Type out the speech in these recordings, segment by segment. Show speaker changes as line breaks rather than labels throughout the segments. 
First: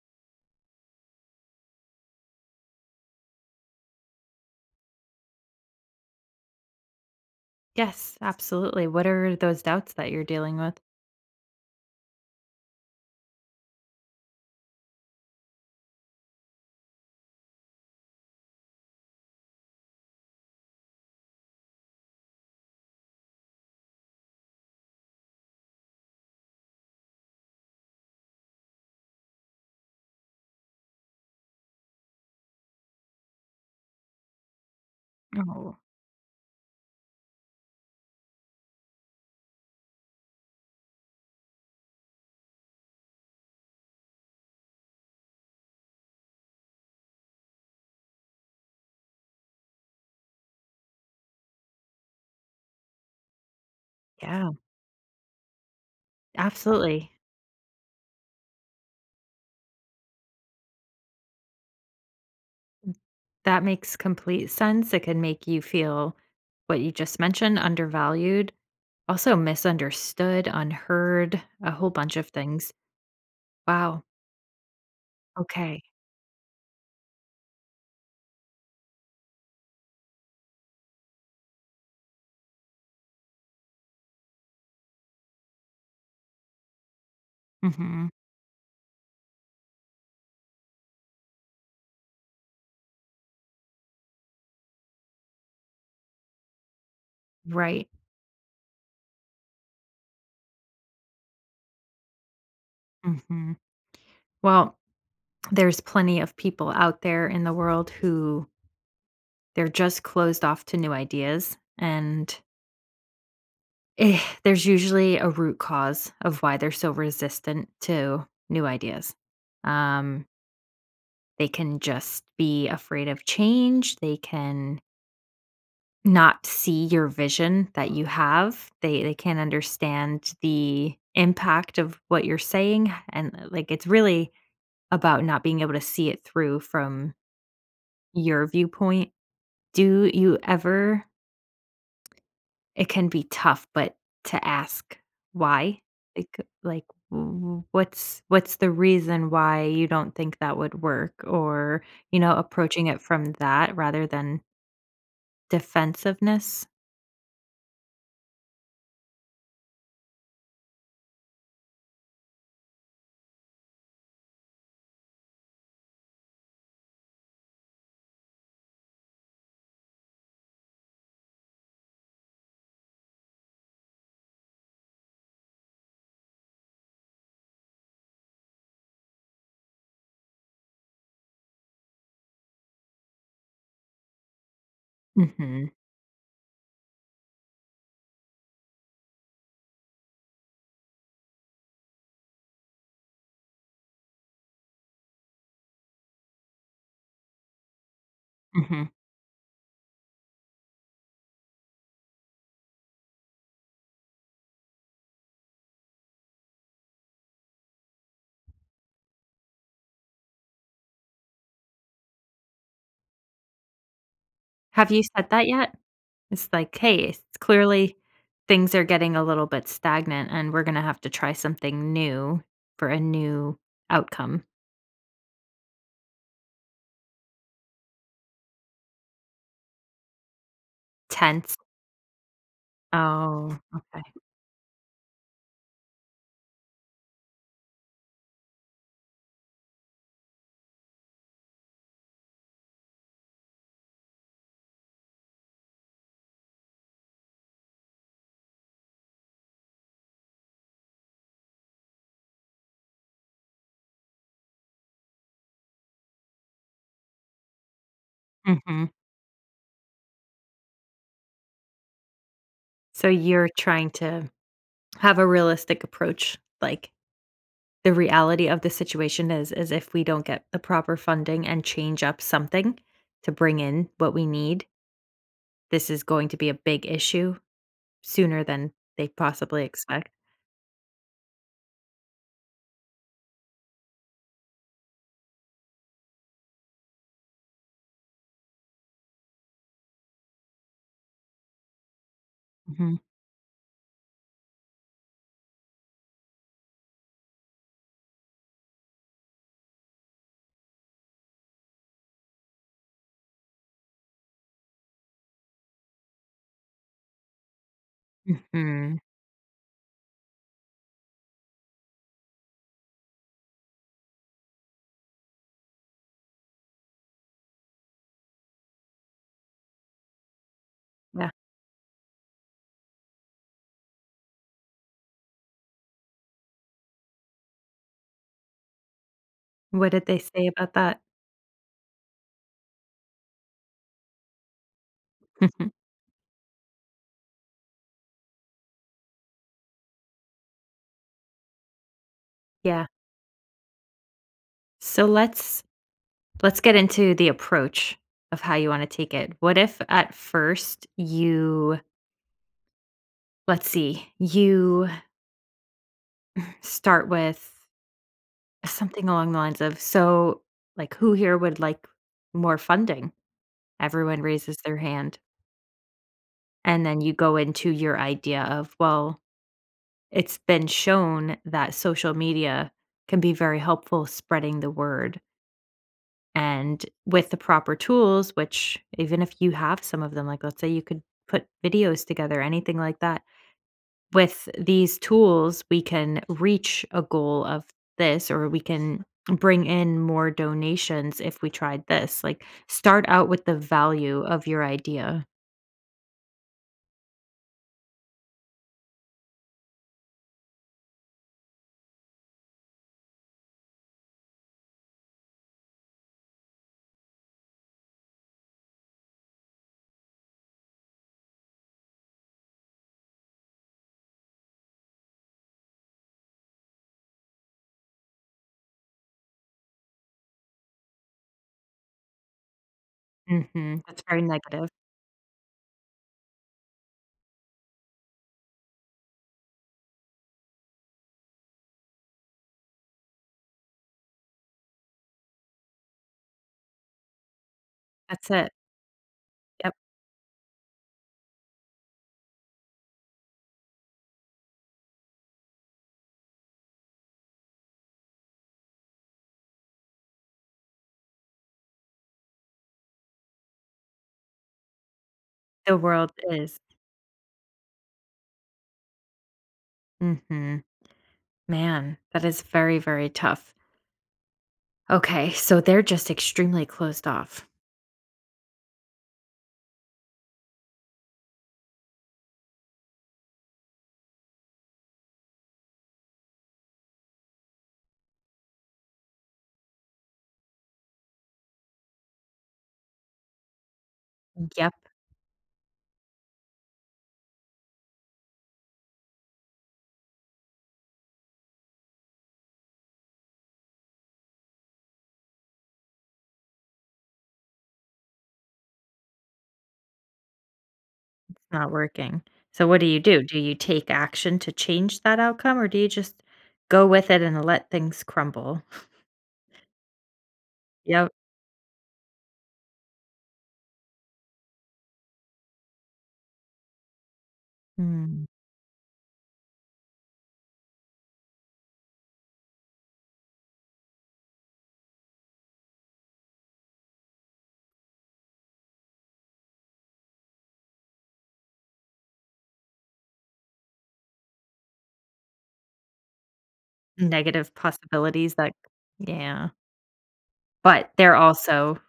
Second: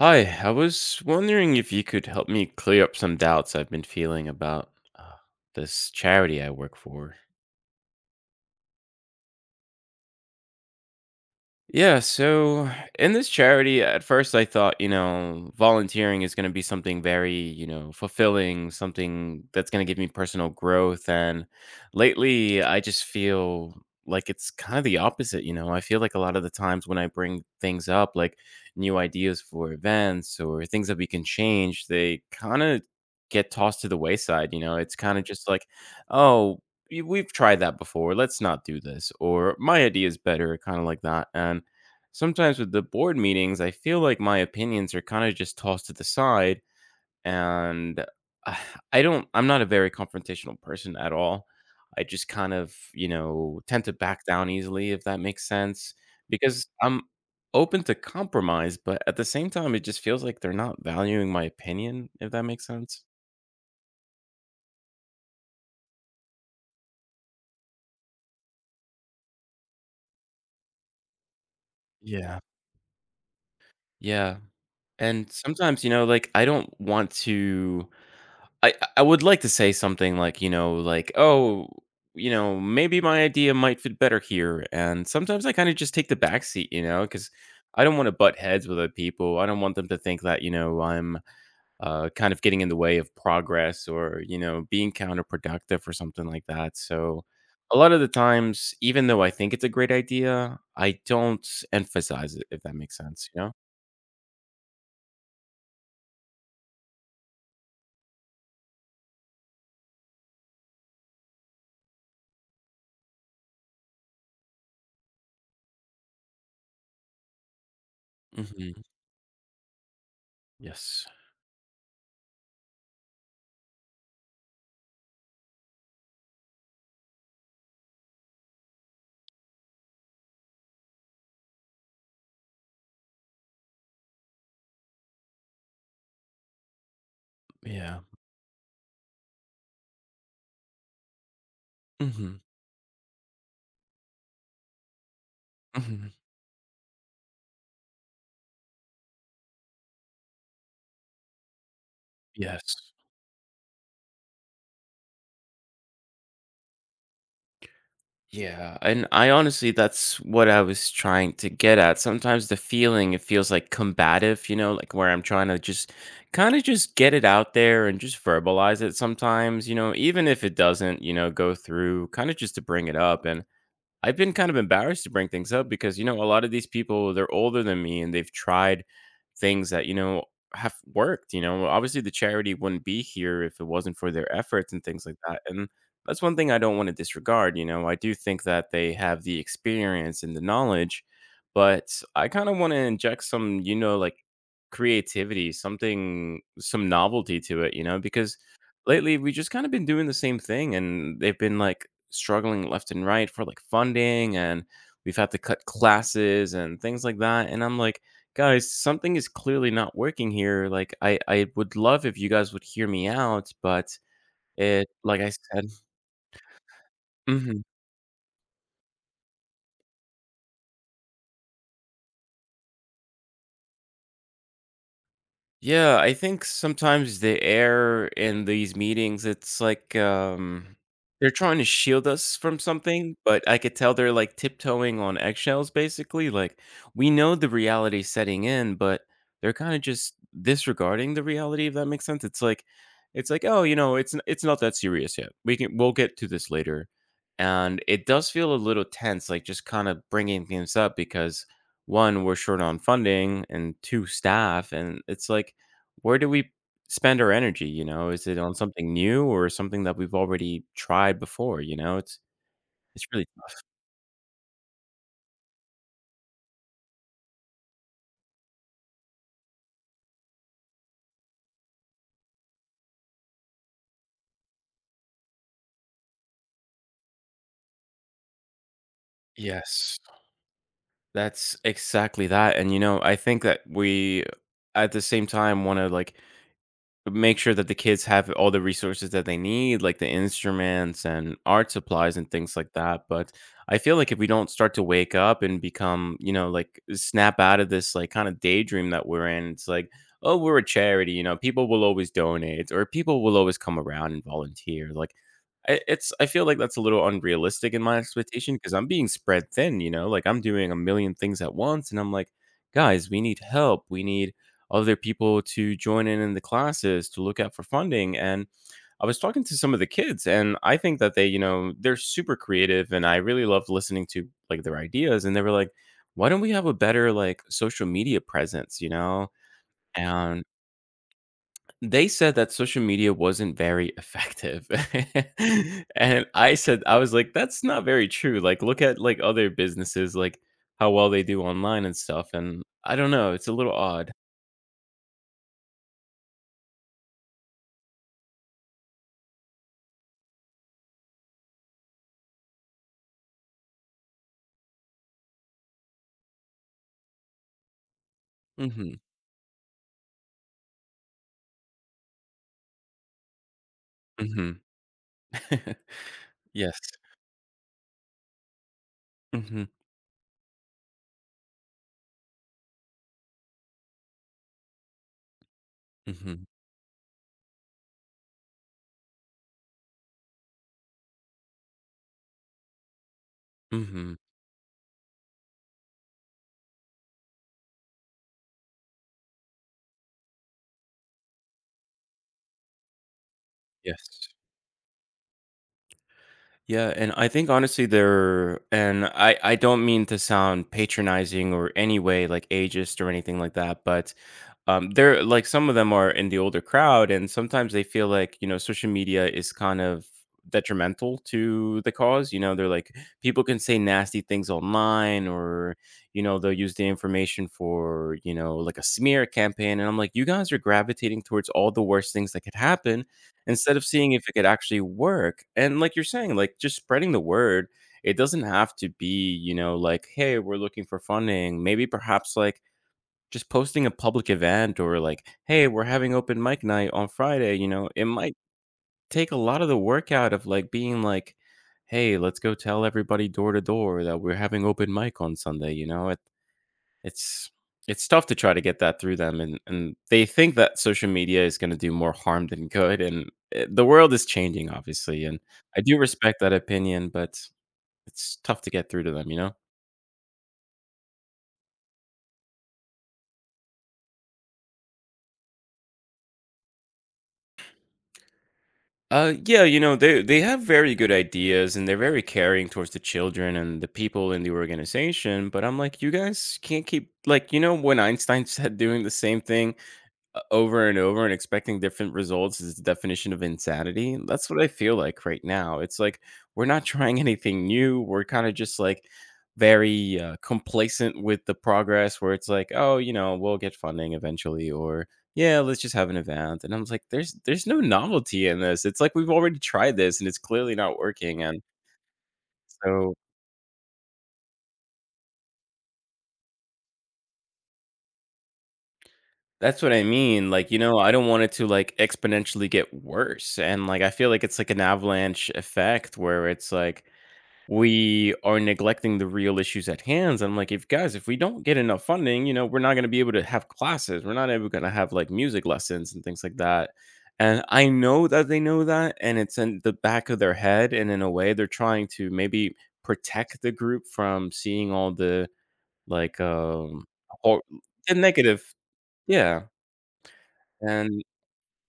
Hi, I was wondering if you could help me clear up some doubts I've been feeling about uh, this charity I work for.
Yes, absolutely. What are those doubts that you're dealing with?
Yeah, so in this charity, at first I thought, volunteering is going to be something very fulfilling, something that's going to give me personal growth. And lately, I just feel like it's kind of the opposite. I feel like a lot of the times when I bring things up, like new ideas for events or things that we can change, they kind of get tossed to the wayside. It's kind of just like,
Oh,
oh, we've tried that before. Let's not do this. Or my idea is better, kind of like that. And sometimes with the board meetings, I feel like my opinions are kind of just tossed to the side. And uh, I'm not a very confrontational person at all. I just kind of tend to back down
yeah,
easily, if that makes sense, because I'm
absolutely.
open to compromise. But at the same time, it just feels like they're not valuing my opinion, if that makes
Mm.
sense.
That makes complete sense. It can make you feel what you just mentioned: undervalued, also misunderstood, unheard, a whole bunch of
Yeah.
things. Wow.
Yeah. And
Okay.
sometimes, like, I don't want to I would like to say something like, "Oh, maybe my idea might fit better here," and sometimes I kinda just take the back seat, because I don't
Hmm.
wanna butt heads with other people. I don't want them to think that I'm kind of getting in the way of progress or being counterproductive or something like that, so, a
Right.
lot of the times, even though I think it's a great idea, I don't emphasize it, if that makes sense, you
Hmm.
know?
Well, there's plenty of people out there in the world who they're just closed off to new ideas and there's usually a root cause of why they're so resistant to new
Mhm.
ideas. Um,
Yes.
they can just be afraid of change. They can not see your vision that you have. They can't understand the impact of what you're saying, and like, it's really about not being able to see it through from
Yeah.
your viewpoint. Do you ever
Mhm,
It can be tough, but to ask why,
mhm.
like, w what's the reason why you don't think that would work? Or, you know,
Yes.
approaching it from that rather than defensiveness.
Yeah, and I honestly that's what I was trying to get at. Sometimes the feeling, it feels, like, combative, like, where I'm trying to just kinda just get it out there and just verbalize it sometimes, even if it doesn't go through, kinda just to bring it up, and I've been kind of embarrassed to bring things up because a lot of these people, they're older than me and they've tried things that have worked. Obviously the charity wouldn't be here if it wasn't for their efforts and things like that. And
Mhm,
that's one thing I don't want to disregard. I do think that they have the experience and the knowledge, but I kind of want to inject some, like creativity, something, some novelty to it, because
mhm.
lately we just kind of been doing the same thing, and they've been like struggling left and right for like funding, and we've had to cut classes and things like that. And I'm like, guys, something is clearly not working here. Like, I would love if you guys would hear me out, but it,
Have you
like I
said that
said.
yet? It's like, "Hey, it's
Mhm.
clearly things are getting a little bit stagnant, and we're gonna have to try something new for a new outcome."
Yeah, I think sometimes the air in these meetings, it's like they're
Tense.
trying to shield us from something, but
Oh,
I could tell
okay.
they're like tiptoeing on eggshells, basically. Like we know the reality setting in, but they're kind of just disregarding the reality, if that makes sense. It's like, oh, it's not that serious yet. We'll get to this later, and it does feel a little tense, like just kind of bringing things up because one, we're short on funding, and two, staff. And it's like, where do we spend our energy? Is it on
Mhm.
something new or something that we've already tried before? It's
So
really.
you're trying to Have a realistic approach, like, the reality of the situation is if we don't get the proper funding and change up something to bring in what we need, this is going to be a big issue sooner than they possibly
Yes,
expect.
that's exactly that. And I think that we at the same time want to like, but make sure that the kids have all the resources that they need, like the instruments and art supplies and things like
Mhm.
that. But I feel like if we don't start to wake up and become, like snap out of this like kind of daydream that we're in, it's like, oh, we're a charity, people will always donate or people will always come around and volunteer. Like I- it's I feel like that's a little unrealistic in my expectation because I'm
Mhm.
being spread thin, like I'm doing a million things at once, and I'm like, guys, we need help. We need other people to join in the classes to look out for funding. And I was talking to some of the kids, and I think that they
Yeah.
you know they're super creative, and I really loved listening to like their ideas, and they were like, why don't we have a better like social media presence you know
What did they
and
say about that?
they said that social media wasn't very effective. And I said, I was like, that's not very true. Like, look at like other businesses, like how well they do online and stuff, and
Yeah.
I don't know, it's a little odd.
So let's get into the approach of how you wanna take it. What if at first you let's see, you start with
Hmm.
something along the lines of, "So, like, who here would like more funding?" Everyone
Hmm.
raises their hand,
Yes.
and then you go into your idea of, well,
Mhm,
it's been shown that social media can be very helpful spreading the word,
mhm,
and with the proper tools, which even if you have some of them, like, let's say you could put videos together, anything like that,
mhm,
with these tools, we can reach a goal of this, or we can bring in more donations if we tried this. Like, start out with the value
yes.
of your idea.
Yeah, and I think honestly there and I don't mean to sound patronizing or any way like ageist or anything like that, but, they're like some of them are in the older crowd, and sometimes they feel like, social media is kind of detrimental to the cause, they're like, people can say nasty things online or, they'll use the information for, like a smear campaign, and I'm like, "You guys are gravitating towards all the worst things that could happen," instead
Mhm.
of
That's
seeing
very
if it could
negative.
actually work. And like you're saying, like just spreading the word, it doesn't have to be, like, hey, we're looking for funding. Maybe perhaps like just posting a public event or like, hey, we're having open mic night on Friday, it
That's
might
it.
take a lot of
Yep.
the work out of like being like, hey, let's go tell everybody door to door that we're having open mic on Sunday. it's it's tough to try to get that through them, and they think that social media is gonna do more harm than good, and, the world is changing, obviously, and
The
I do
world
respect that
is.
opinion, but it's tough to get through to them, you know?
Mhm. Man, that is very, very tough. Okay. So they're just extremely closed off.
Yeah, they have very good ideas, and they're very caring towards the children and the people in the organization, but I'm like, "You guys can't keep," like, when Einstein said doing the same thing, O over and over and expecting different results is the definition of insanity. That's what I
Yep.
feel like right now. It's like we're not trying anything new. We're kinda just, like, very complacent with the progress where it's like, "Oh, we'll get funding eventually," or, "Yeah, let's just have an event," and I am like, "There's no novelty in this. It's like we've already tried this, and it's clearly not working," and
Not working. So what do you
so
do? Do you take action to change that outcome, or do you just go with it and let things crumble?
that's what I mean. Like, I
Yep.
don't want it to, like, exponentially get worse, and, like, I feel like it's like an avalanche effect where it's like,
Mm,
we are neglecting the real issues at hands. I'm like, if guys, if we don't get enough funding, we're not going to be able to have classes. We're not ever going to have like music lessons and things like that. And I know that they know that, and it's in the back of their head. And in a way, they're trying to maybe protect the group from seeing all the like
negative
hor- the
possibilities that
negative.
yeah,
Yeah.
but they're
And
also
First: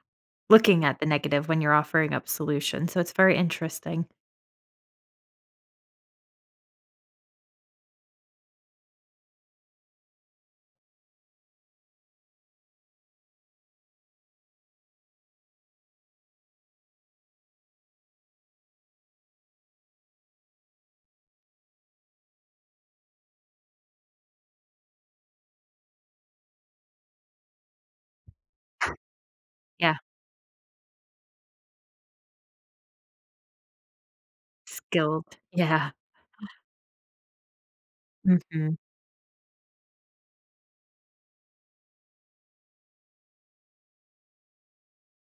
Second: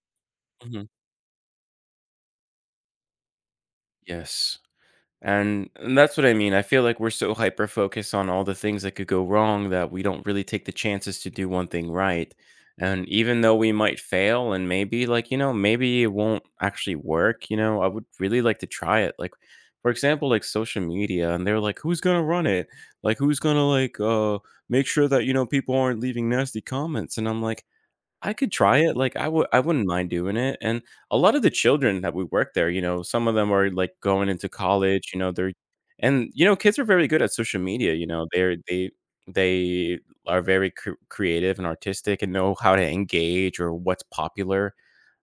looking
mhm.
at the negative when you're offering up solutions, so it's very interesting.
Yes. And that's what I mean. I feel like we're so hyper focused on all the things that could go wrong that we don't really take the chances to do one thing right. And even though we might fail and maybe like, maybe it won't actually work, I would really like to try it. Like for example, like social media, and they're like, who's going to run it? Like who's going to like make sure that people aren't leaving nasty comments? And I'm like I could try it, like, I wouldn't
Yeah,
mind doing it, and a lot of the children that we work there, some of them are, like, going into college, you know,
skilled.
they're
Yeah.
and, kids are very good at social media, you know, they're
Mhm.
they they are very cr creative and artistic and know how to engage or what's popular,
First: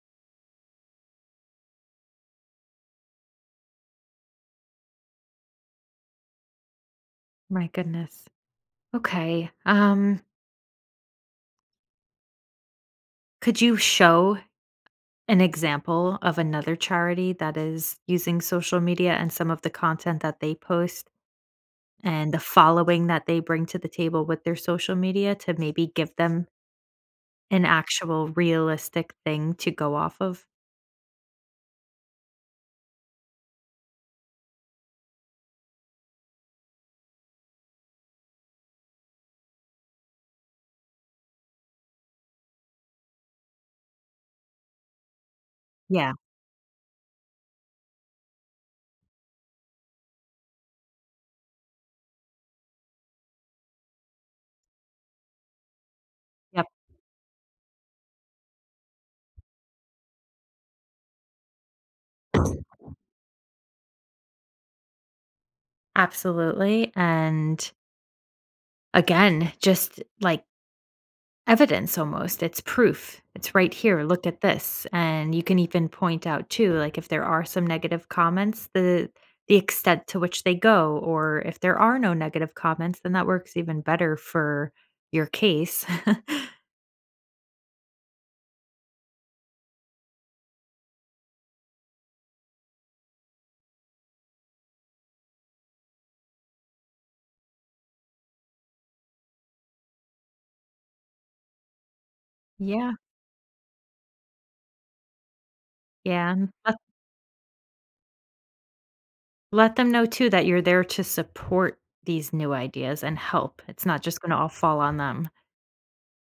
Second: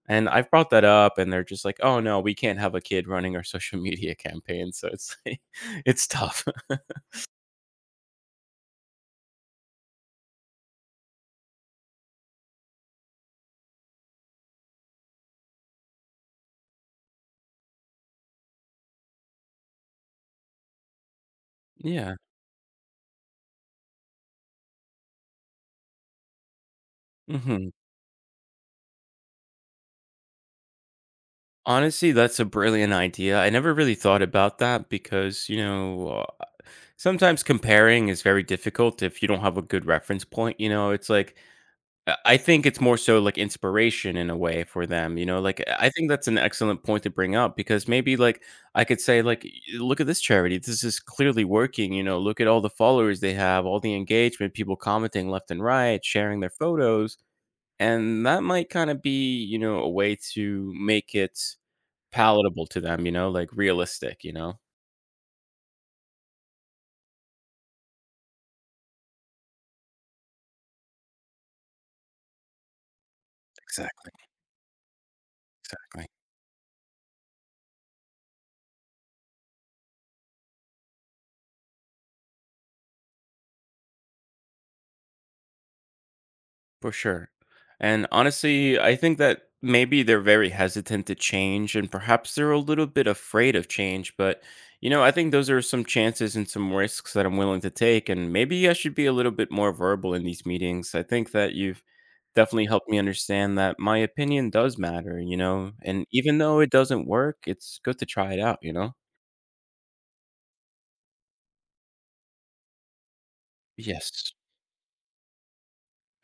and I've brought that up, and they're just like, "Oh, no, we can't have a kid running our social media campaign," so it's like it's tough.
My goodness. Okay, could you show an example of another charity that is using social media and some of the content that they post
Yeah,
and the following that they bring to the table with their social media to maybe give them an
mhm.
actual realistic thing to go off of?
Honestly, that's a brilliant idea, I never really thought about that because sometimes comparing is very difficult if you don't have a good reference point. It's like I think it's more so like inspiration in a way for them, like I think
Yeah.
that's an excellent point to bring up because maybe like I could say like, Look at this charity, this is clearly working. Look at all the followers they have, all the engagement, people commenting left and right, sharing their
Yep,
photos, and that might kind of be a way to make it palatable to them, like realistic.
absolutely, and again, just like evidence almost, it's proof. It's right here,
Exactly.
look at this, and you can even
Exactly.
point out too, like, if there are some negative comments, the extent to which they go, or if there are no negative comments, then that works even better for your case.
For sure. And honestly, I think that maybe they're very hesitant to change and perhaps they're a little bit afraid of change. But I think those are some chances and some risks that I'm willing to take. And maybe I should be a little bit more verbal in these meetings. I think that you've definitely helped
Yeah,
me understand that my opinion does matter, and
yeah,
even
and
though it
let
doesn't work, it's good to try it out, you know?
let them know too that you're there to support these new ideas and help. It's not just
Yes.
gonna all fall on them.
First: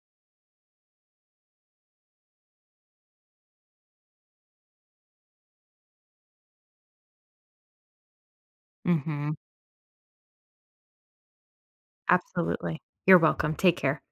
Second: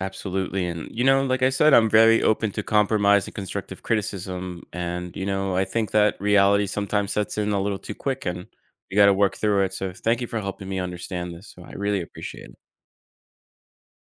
Absolutely. And, like I said, I'm very open to compromise and constructive criticism. And I think that reality sometimes sets in a little too quick, and we got to
Mhm,
work through it. So thank you for helping me understand this. So I really appreciate it.
absolutely. You're welcome, take care.